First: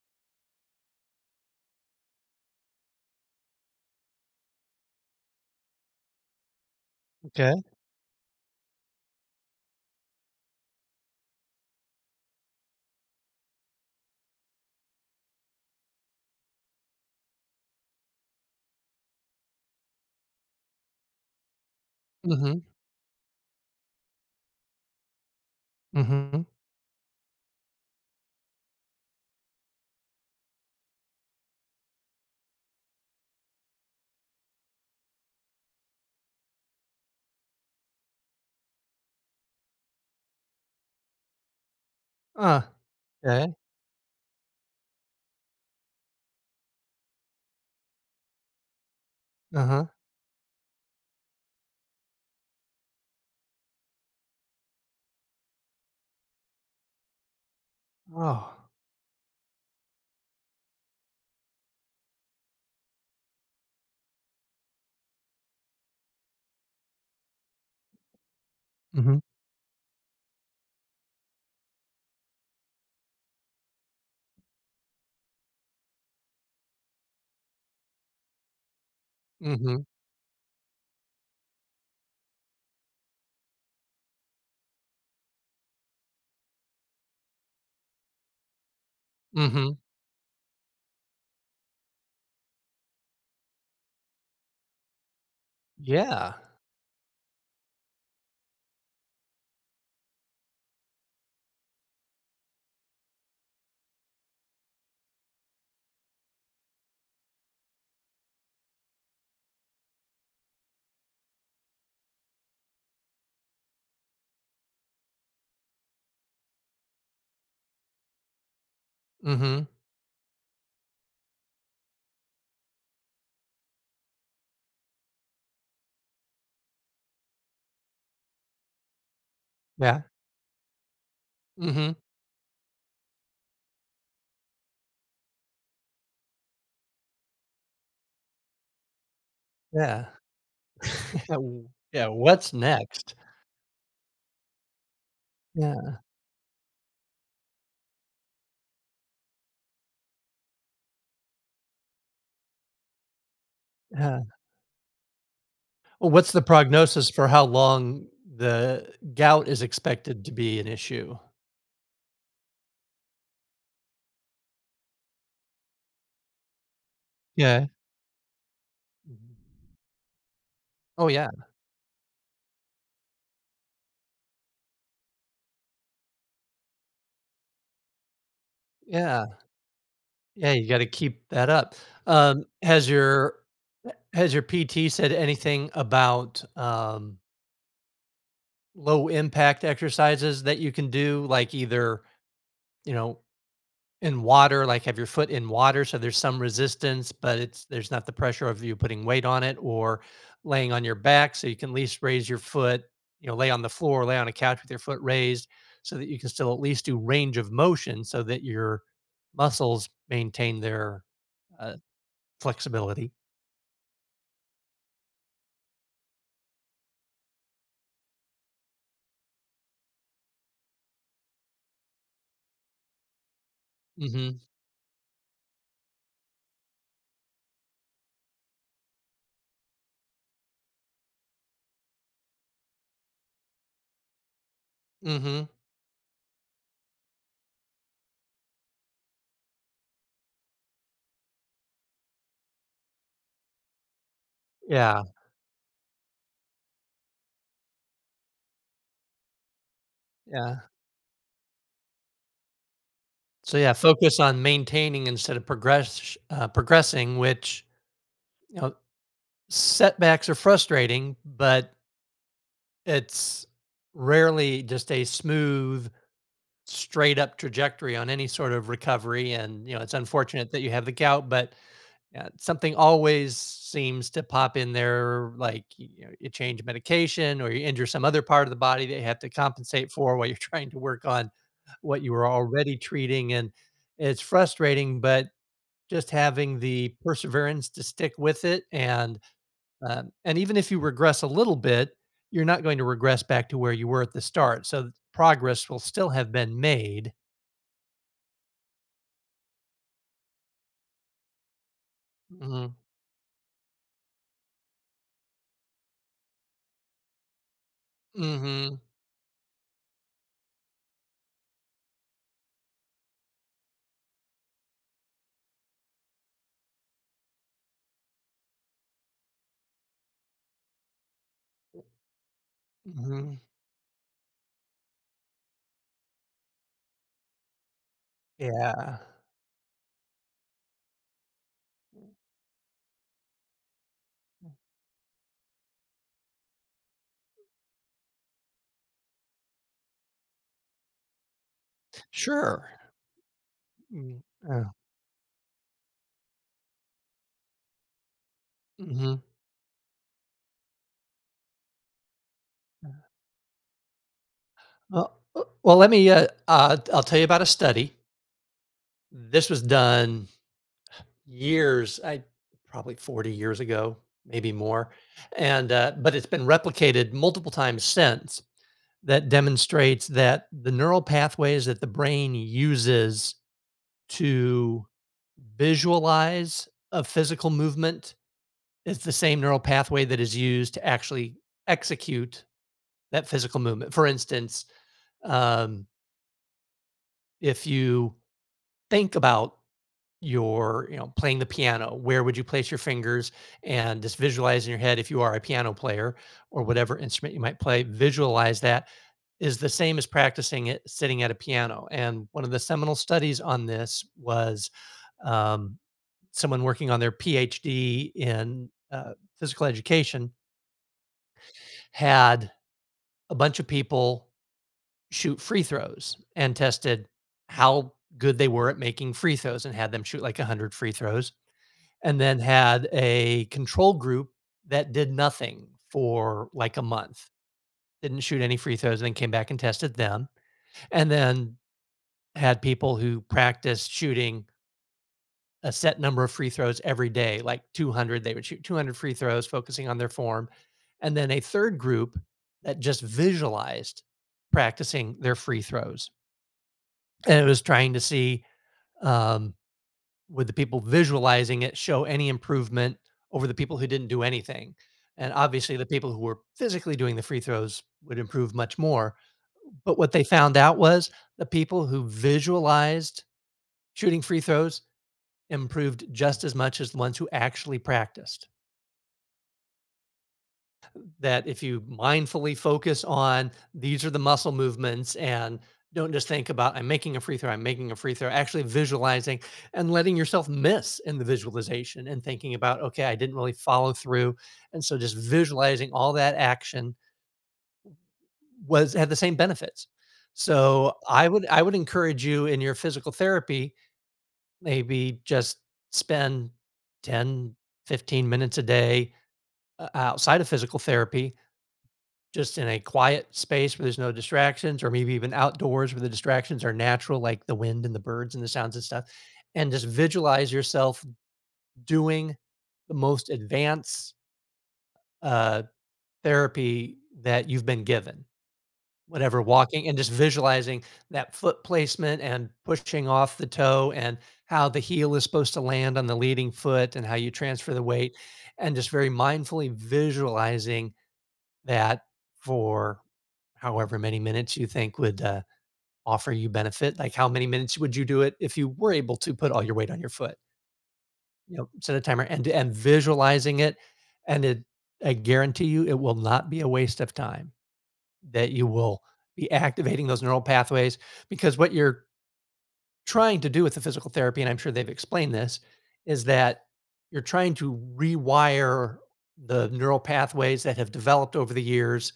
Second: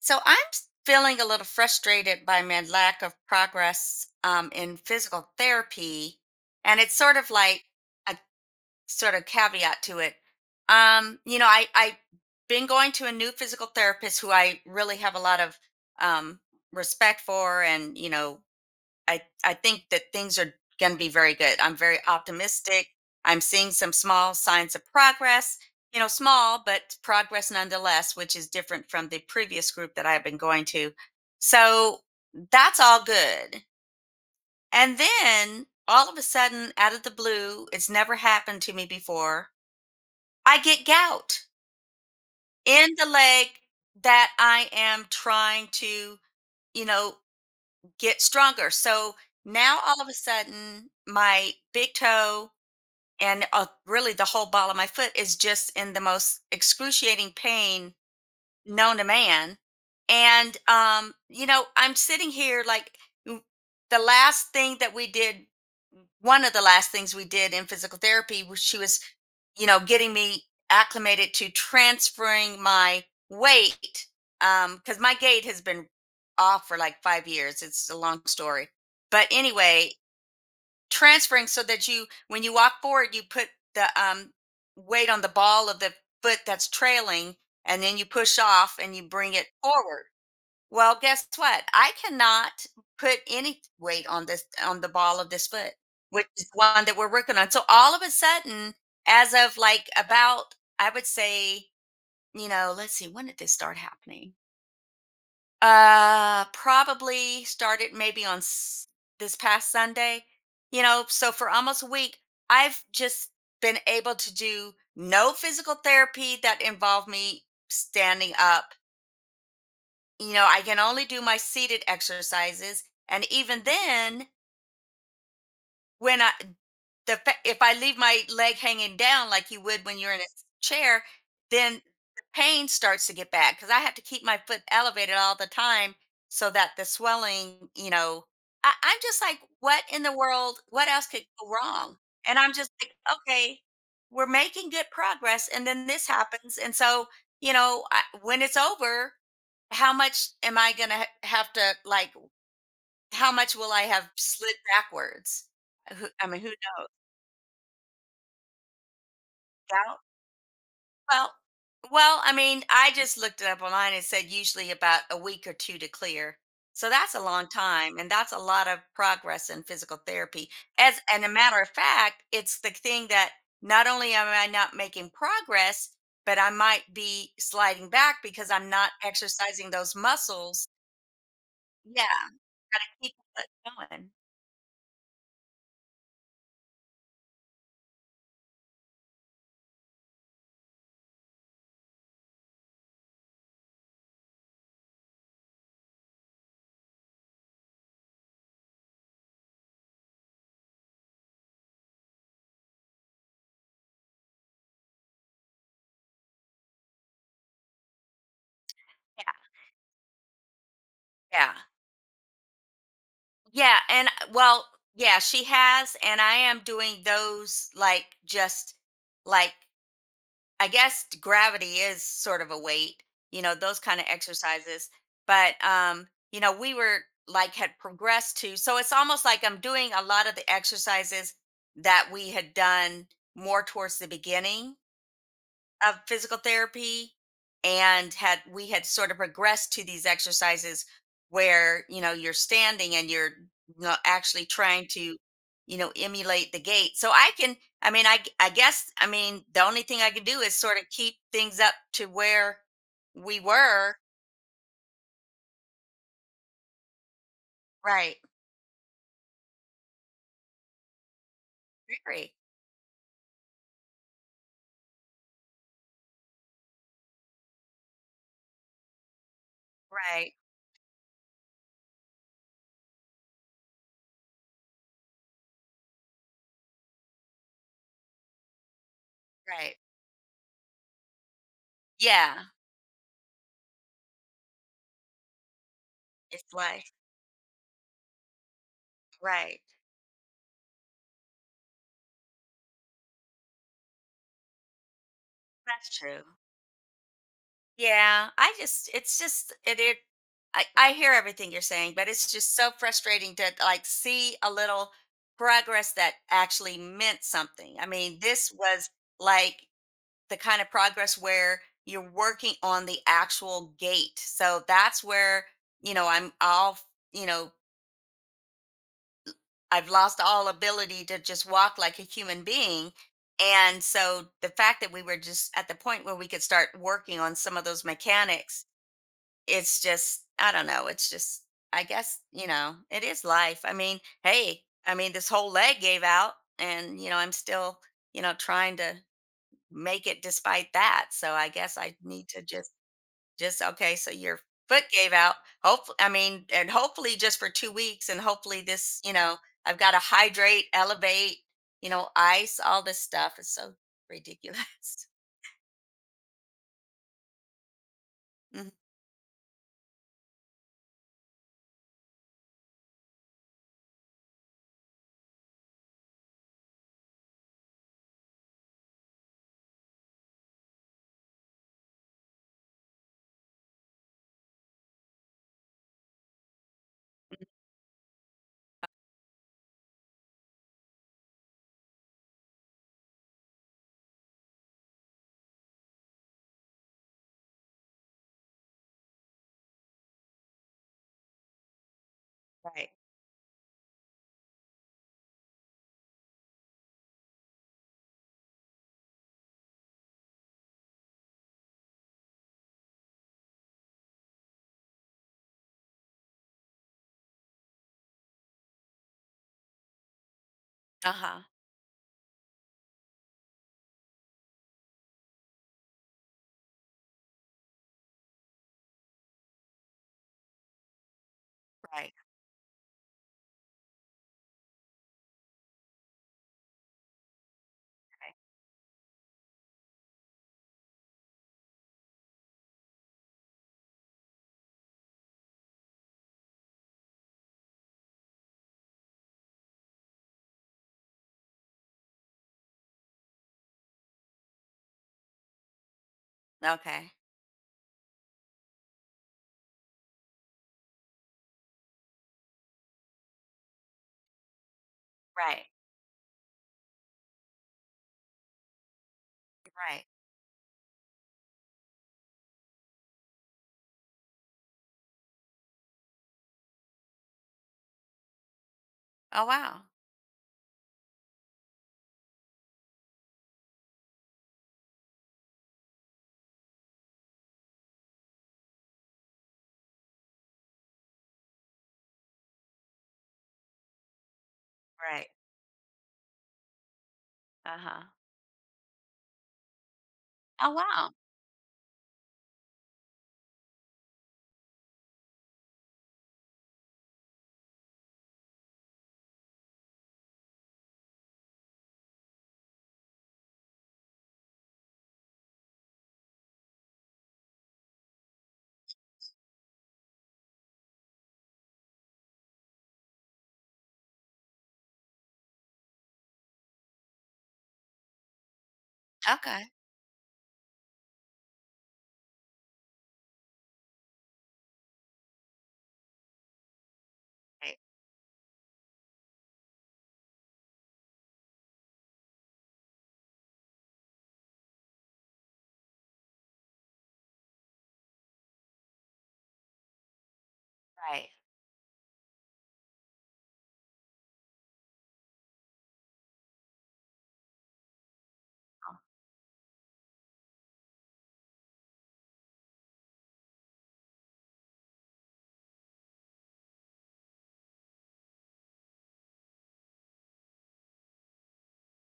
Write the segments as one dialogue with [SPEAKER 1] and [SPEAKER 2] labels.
[SPEAKER 1] So I'm feeling a little frustrated by my lack of progress in physical therapy. And it's sort of
[SPEAKER 2] Okay.
[SPEAKER 1] like a sort of caveat to it. I've been going to a new physical therapist who I really have a lot of um, respect for and, I think that things are going to be very good. I'm very
[SPEAKER 2] Mhm,
[SPEAKER 1] optimistic. I'm seeing some small signs of progress,
[SPEAKER 2] mhm.
[SPEAKER 1] small but progress nonetheless, which is different from the previous group that I've been going to. So that's all good. And then all of a sudden, out of the blue, it's never happened to me before. I get gout
[SPEAKER 2] Uh.
[SPEAKER 1] in the leg
[SPEAKER 2] Okay.
[SPEAKER 1] that I am trying to, you know, get stronger. So now
[SPEAKER 2] Uh-huh.
[SPEAKER 1] all of a sudden, my big toe and really the whole ball of my foot is just in the most excruciating pain
[SPEAKER 2] Oh.
[SPEAKER 1] known to man. And, I'm sitting here like w- the last thing that we did, one of the last things we did in physical therapy was she was
[SPEAKER 2] Mhm,
[SPEAKER 1] getting me acclimated to transferring my weight cuz my gait has been off for like 5 years. It's a long story. But
[SPEAKER 2] mhm,
[SPEAKER 1] anyway, transferring so that you when you walk forward, you put the weight on the ball of the foot that's trailing and then you push off and you bring it
[SPEAKER 2] mhm.
[SPEAKER 1] forward. Well, guess what? I cannot put any weight on this on the ball of this foot, which
[SPEAKER 2] Yeah.
[SPEAKER 1] is one that we're working on. So all of a sudden, as of like about, I would say, let's see, when did this start happening? Probably started maybe this past Sunday. So for almost a week, I've just been able to do no physical therapy that involved me standing up.
[SPEAKER 2] Mhm.
[SPEAKER 1] I can only do my seated exercises. And even then, when I the fa- if I leave my leg hanging down like you would when
[SPEAKER 2] Yeah.
[SPEAKER 1] you're in a chair, then
[SPEAKER 2] Mhm.
[SPEAKER 1] the pain starts to get bad because I have to keep my foot elevated all the time so that the swelling, I'm just like, what in
[SPEAKER 2] Yeah.
[SPEAKER 1] the world? What else could
[SPEAKER 2] yeah.
[SPEAKER 1] go
[SPEAKER 2] W
[SPEAKER 1] wrong?
[SPEAKER 2] yeah,
[SPEAKER 1] And
[SPEAKER 2] what's
[SPEAKER 1] I'm just like,
[SPEAKER 2] next?
[SPEAKER 1] okay, we're making good progress, and then
[SPEAKER 2] Yeah,
[SPEAKER 1] this happens, and so when it's over, how much am I gonna have to like? How much will I have
[SPEAKER 2] yeah.
[SPEAKER 1] slid backwards?
[SPEAKER 2] Well,
[SPEAKER 1] I
[SPEAKER 2] what's
[SPEAKER 1] mean,
[SPEAKER 2] the
[SPEAKER 1] who knows?
[SPEAKER 2] prognosis for how long the gout is expected to be an issue?
[SPEAKER 1] Well, well, I mean, I just looked it up online and said usually about a week or two to clear. So that's a long
[SPEAKER 2] Yeah.
[SPEAKER 1] time, and that's a lot of
[SPEAKER 2] Mhm.
[SPEAKER 1] progress in physical therapy. As
[SPEAKER 2] Oh,
[SPEAKER 1] and a
[SPEAKER 2] yeah.
[SPEAKER 1] matter of fact, it's the thing that not only am I not making progress, but I might be sliding back because I'm not
[SPEAKER 2] Yeah.
[SPEAKER 1] exercising those
[SPEAKER 2] Yeah, you
[SPEAKER 1] muscles.
[SPEAKER 2] gotta keep that up.
[SPEAKER 1] Yeah,
[SPEAKER 2] Um,
[SPEAKER 1] gotta
[SPEAKER 2] has
[SPEAKER 1] keep
[SPEAKER 2] your
[SPEAKER 1] it going.
[SPEAKER 2] has your PT said anything about, low impact exercises that you can do, like either, you know, in water, like have your foot in water so there's some resistance, but it's there's not the pressure of you putting weight on it, or laying on your back so you can at least raise your foot, you know, lay on the floor, lay on a couch with your foot raised so that you can still at least do range of motion so that your
[SPEAKER 1] Yeah,
[SPEAKER 2] muscles maintain their
[SPEAKER 1] yeah,
[SPEAKER 2] uh, flexibility.
[SPEAKER 1] yeah. And well, yeah, she has, and I am doing those like just like I guess gravity is sort of a weight, those kind of
[SPEAKER 2] Mhm.
[SPEAKER 1] exercises. But we were like had progressed to, so it's almost like I'm doing a lot of the exercises that we had done more towards the beginning
[SPEAKER 2] Mhm.
[SPEAKER 1] of physical therapy and had we had sort of progressed to these exercises where you're standing and you're not actually trying
[SPEAKER 2] Yeah.
[SPEAKER 1] to emulate the gait so I mean I guess I mean the only thing I could do is
[SPEAKER 2] Yeah.
[SPEAKER 1] sort of keep things up to where we
[SPEAKER 2] So yeah,
[SPEAKER 1] were.
[SPEAKER 2] focus on maintaining instead of progressing, which,
[SPEAKER 1] Right.
[SPEAKER 2] you know, setbacks are frustrating, but
[SPEAKER 1] Very.
[SPEAKER 2] it's rarely just a smooth, straight up trajectory on any sort of recovery. And, you know, it's
[SPEAKER 1] Right,
[SPEAKER 2] unfortunate that you have the gout, but something always seems to pop in there, like, you know, you change medication or you injure some other part of the body that you have to
[SPEAKER 1] right.
[SPEAKER 2] compensate for while you're trying to work on what you were
[SPEAKER 1] Yeah,
[SPEAKER 2] already treating. And it's frustrating, but just
[SPEAKER 1] it's
[SPEAKER 2] having
[SPEAKER 1] like.
[SPEAKER 2] the perseverance to stick with it
[SPEAKER 1] Right.
[SPEAKER 2] and even if you regress a little bit, you're not going to regress back to where you were at the start. So progress will
[SPEAKER 1] That's
[SPEAKER 2] still
[SPEAKER 1] true.
[SPEAKER 2] have been made.
[SPEAKER 1] Yeah, I just it's just it, it I hear everything you're saying, but it's just so
[SPEAKER 2] Mhm.
[SPEAKER 1] frustrating to like see a little progress that actually meant something. I mean, this
[SPEAKER 2] Mhm.
[SPEAKER 1] was like the kind of progress where you're working on the actual gate. So that's where, I'm all, you know, I've lost all ability to just walk like a human being.
[SPEAKER 2] Mhm.
[SPEAKER 1] And so the fact that we were just at the point where we could start working on some of those mechanics,
[SPEAKER 2] Yeah.
[SPEAKER 1] it's just, I don't know, it's just, I guess, it is life. I mean, hey. I mean, this whole leg gave out, and I'm still trying to make it despite that. So I guess I need to
[SPEAKER 2] Sure.
[SPEAKER 1] just, okay, so
[SPEAKER 2] Mm,
[SPEAKER 1] your
[SPEAKER 2] uh,
[SPEAKER 1] foot gave out, hopefully, I mean, and hopefully just for 2 weeks, and hopefully this,
[SPEAKER 2] mhm.
[SPEAKER 1] I've got to hydrate, elevate, ice. All this stuff is so ridiculous.
[SPEAKER 2] Well, well, let me. I'll tell you about a study.
[SPEAKER 1] Mhm.
[SPEAKER 2] This was done years, I probably 40 years ago, maybe more, and but it's been replicated multiple times since, that demonstrates that the neural pathways that the brain uses to visualize a physical movement is the same neural pathway that is used to actually execute that physical movement. For instance, um, if you think about your, you know, playing the piano, where would you place your
[SPEAKER 1] Right.
[SPEAKER 2] fingers? And just visualize in your head, if you are a piano player or whatever instrument you might play, visualize that is the same as practicing it sitting at a piano. And one of the seminal studies on this was, um, someone working on their PhD in physical education
[SPEAKER 1] Uh-huh.
[SPEAKER 2] had a bunch of people shoot free throws and tested how good they were at making free throws and had them shoot like 100 free throws,
[SPEAKER 1] Right.
[SPEAKER 2] and then had a control group that did nothing for like a month, didn't shoot any free throws, and then came back and tested them, and then had people who practiced shooting a set number of free throws every day, like 200. They would shoot 200 free throws, focusing on their form. And then a third group that just visualized practicing their free throws.
[SPEAKER 1] Okay, okay.
[SPEAKER 2] And it was trying to see, um, would the people visualizing it show any improvement over the people who didn't do anything? And
[SPEAKER 1] Right,
[SPEAKER 2] obviously, the people who were physically doing the free throws would improve much more. But
[SPEAKER 1] right.
[SPEAKER 2] what they found out was the people who visualized shooting free throws improved just as much as the ones who actually practiced.
[SPEAKER 1] Oh, wow.
[SPEAKER 2] That if you mindfully focus on these are the muscle movements and don't just think about I'm making a free throw, I'm making a free throw, actually visualizing and letting yourself miss in the visualization and thinking about, okay, I didn't really follow through. And so just
[SPEAKER 1] Right,
[SPEAKER 2] visualizing all that action
[SPEAKER 1] uh-huh.
[SPEAKER 2] was had the same benefits.
[SPEAKER 1] Oh,
[SPEAKER 2] So
[SPEAKER 1] wow.
[SPEAKER 2] I would encourage you in your physical therapy, maybe just spend 10 15 minutes a day outside of physical therapy, just in a quiet space where there's no distractions, or maybe even outdoors where the distractions are natural, like the wind and the birds and the sounds and stuff, and just visualize yourself doing the most advanced uh, therapy that you've been given, whatever
[SPEAKER 1] Okay.
[SPEAKER 2] walking, and just visualizing that foot placement and pushing off the toe and how the heel is supposed to land on the leading foot and how you transfer
[SPEAKER 1] Right,
[SPEAKER 2] the weight, and just very mindfully visualizing that for however many minutes you think would, offer you benefit, like, how many minutes would you do it if you were able to put all your weight on your foot?
[SPEAKER 1] right,
[SPEAKER 2] You know, set a timer and visualizing it, and it, I guarantee you it will not be a waste of time, that you will be activating those neural pathways, because what you're trying to do with the physical therapy, and I'm sure they've explained this, is that you're trying to rewire the neural pathways that have developed over the years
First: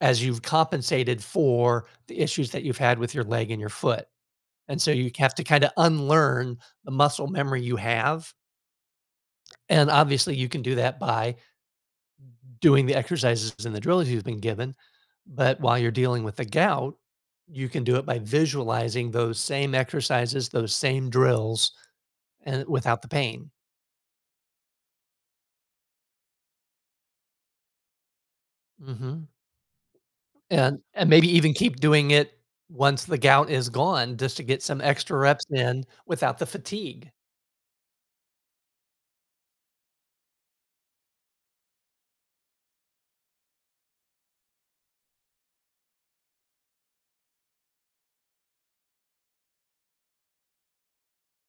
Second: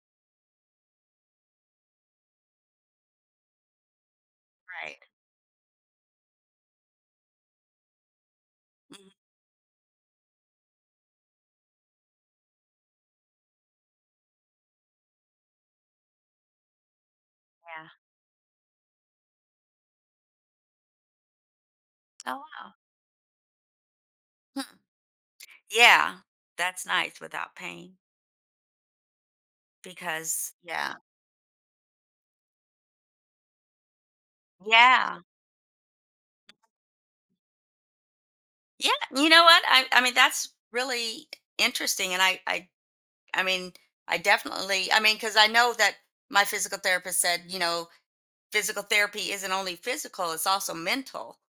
[SPEAKER 2] as you've compensated for the issues that you've had with your leg and your foot. And so
[SPEAKER 1] right.
[SPEAKER 2] you have to kind of unlearn the muscle memory you have.
[SPEAKER 1] Mhm.
[SPEAKER 2] And obviously, you can do that by doing the exercises and the drills you've been given. But while you're dealing with the gout, you can
[SPEAKER 1] Yeah.
[SPEAKER 2] do it by visualizing those same exercises, those same drills,
[SPEAKER 1] Oh,
[SPEAKER 2] and
[SPEAKER 1] wow.
[SPEAKER 2] without the pain.
[SPEAKER 1] Hmm. Yeah, that's nice without pain.
[SPEAKER 2] Hmm.
[SPEAKER 1] Because yeah,
[SPEAKER 2] And maybe even keep doing it once the gout is gone, just to get some extra
[SPEAKER 1] yeah,
[SPEAKER 2] reps in without the fatigue.
[SPEAKER 1] yeah, you know what? I mean, that's really interesting, and I mean, I definitely, I mean, because I know that my physical therapist said, physical therapy isn't only physical, it's also mental.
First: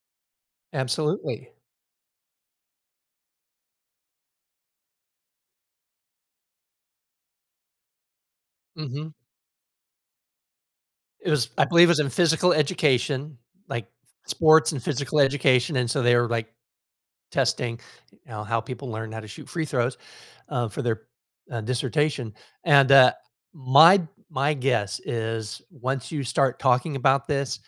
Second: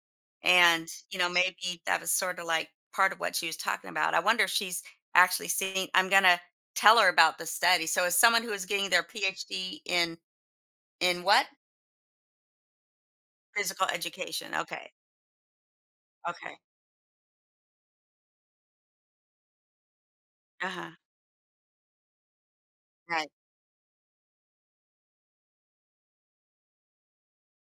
[SPEAKER 1] And,
[SPEAKER 2] Absolutely.
[SPEAKER 1] maybe that was sort of like part of what she was talking about. I wonder if she's actually seeing I'm gonna tell her about the study. So as someone who is getting their
[SPEAKER 2] Mhm.
[SPEAKER 1] PhD in
[SPEAKER 2] It
[SPEAKER 1] what?
[SPEAKER 2] was, I believe it was in physical education, like
[SPEAKER 1] Physical education.
[SPEAKER 2] sports and
[SPEAKER 1] Okay.
[SPEAKER 2] physical education, and so they were, like,
[SPEAKER 1] Okay.
[SPEAKER 2] testing, you know, how people learn how to shoot free throws, for
[SPEAKER 1] Uh-huh.
[SPEAKER 2] their, dissertation, and,
[SPEAKER 1] Right.
[SPEAKER 2] my guess is once you start talking about this,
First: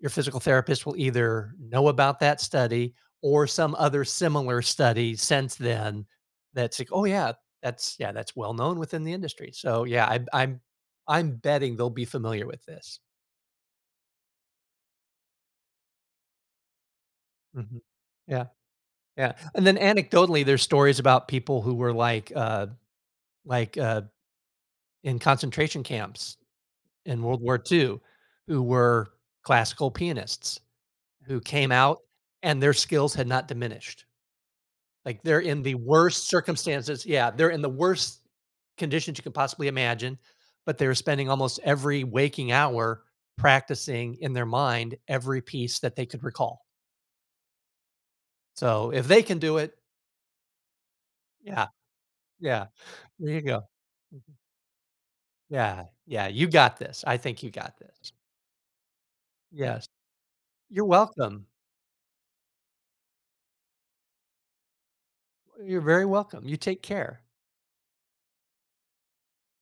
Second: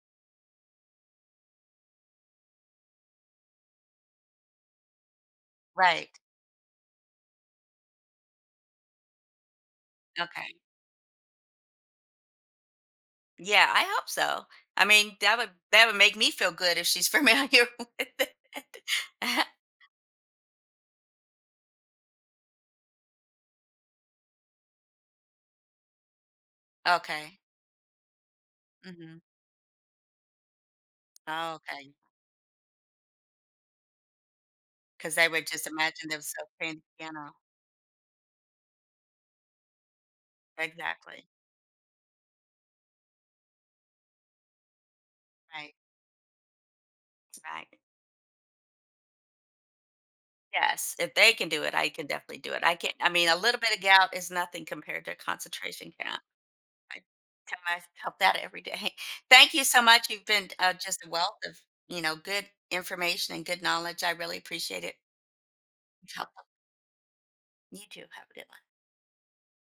[SPEAKER 2] your physical therapist will either know about that study or some other similar study since then,
[SPEAKER 1] Right.
[SPEAKER 2] that's like, "Oh, yeah, that's well known within the industry." So, yeah, i
[SPEAKER 1] Okay.
[SPEAKER 2] I'm I'm betting they'll be familiar with this.
[SPEAKER 1] Yeah, I hope so. I mean, that would make me feel good if she's familiar
[SPEAKER 2] Mhm.
[SPEAKER 1] with it.
[SPEAKER 2] Yeah, yeah, and then anecdotally, there's stories about people who were, like, like, uh, in concentration camps in
[SPEAKER 1] Okay.
[SPEAKER 2] World War II who were
[SPEAKER 1] Hmm.
[SPEAKER 2] classical pianists who came
[SPEAKER 1] Okay.
[SPEAKER 2] out and their skills had not diminished.
[SPEAKER 1] Because
[SPEAKER 2] Like,
[SPEAKER 1] they
[SPEAKER 2] they're
[SPEAKER 1] would
[SPEAKER 2] in
[SPEAKER 1] just
[SPEAKER 2] the
[SPEAKER 1] imagine
[SPEAKER 2] worst
[SPEAKER 1] themselves playing the
[SPEAKER 2] circumstances Yeah,
[SPEAKER 1] piano.
[SPEAKER 2] they're in the worst conditions you can possibly imagine, but they were
[SPEAKER 1] Exactly.
[SPEAKER 2] spending almost every waking hour practicing in their mind every
[SPEAKER 1] Right.
[SPEAKER 2] piece that they could recall.
[SPEAKER 1] Right.
[SPEAKER 2] So, if they can do it,
[SPEAKER 1] Yes. If they can do
[SPEAKER 2] yeah,
[SPEAKER 1] it, I can definitely do it.
[SPEAKER 2] yeah,
[SPEAKER 1] I can't, I mean,
[SPEAKER 2] there
[SPEAKER 1] a
[SPEAKER 2] you
[SPEAKER 1] little
[SPEAKER 2] go.
[SPEAKER 1] bit of gout is nothing compared to a
[SPEAKER 2] Yeah,
[SPEAKER 1] concentration camp.
[SPEAKER 2] yeah, you got
[SPEAKER 1] I
[SPEAKER 2] this. I think you
[SPEAKER 1] tell
[SPEAKER 2] got this.
[SPEAKER 1] myself that every day. Thank you so
[SPEAKER 2] Yes.
[SPEAKER 1] much. You've been
[SPEAKER 2] You're
[SPEAKER 1] just a wealth
[SPEAKER 2] welcome.
[SPEAKER 1] of, good information and good knowledge. I really appreciate it.
[SPEAKER 2] You're very
[SPEAKER 1] Help.
[SPEAKER 2] welcome. You take care.
[SPEAKER 1] You too. Have a good one.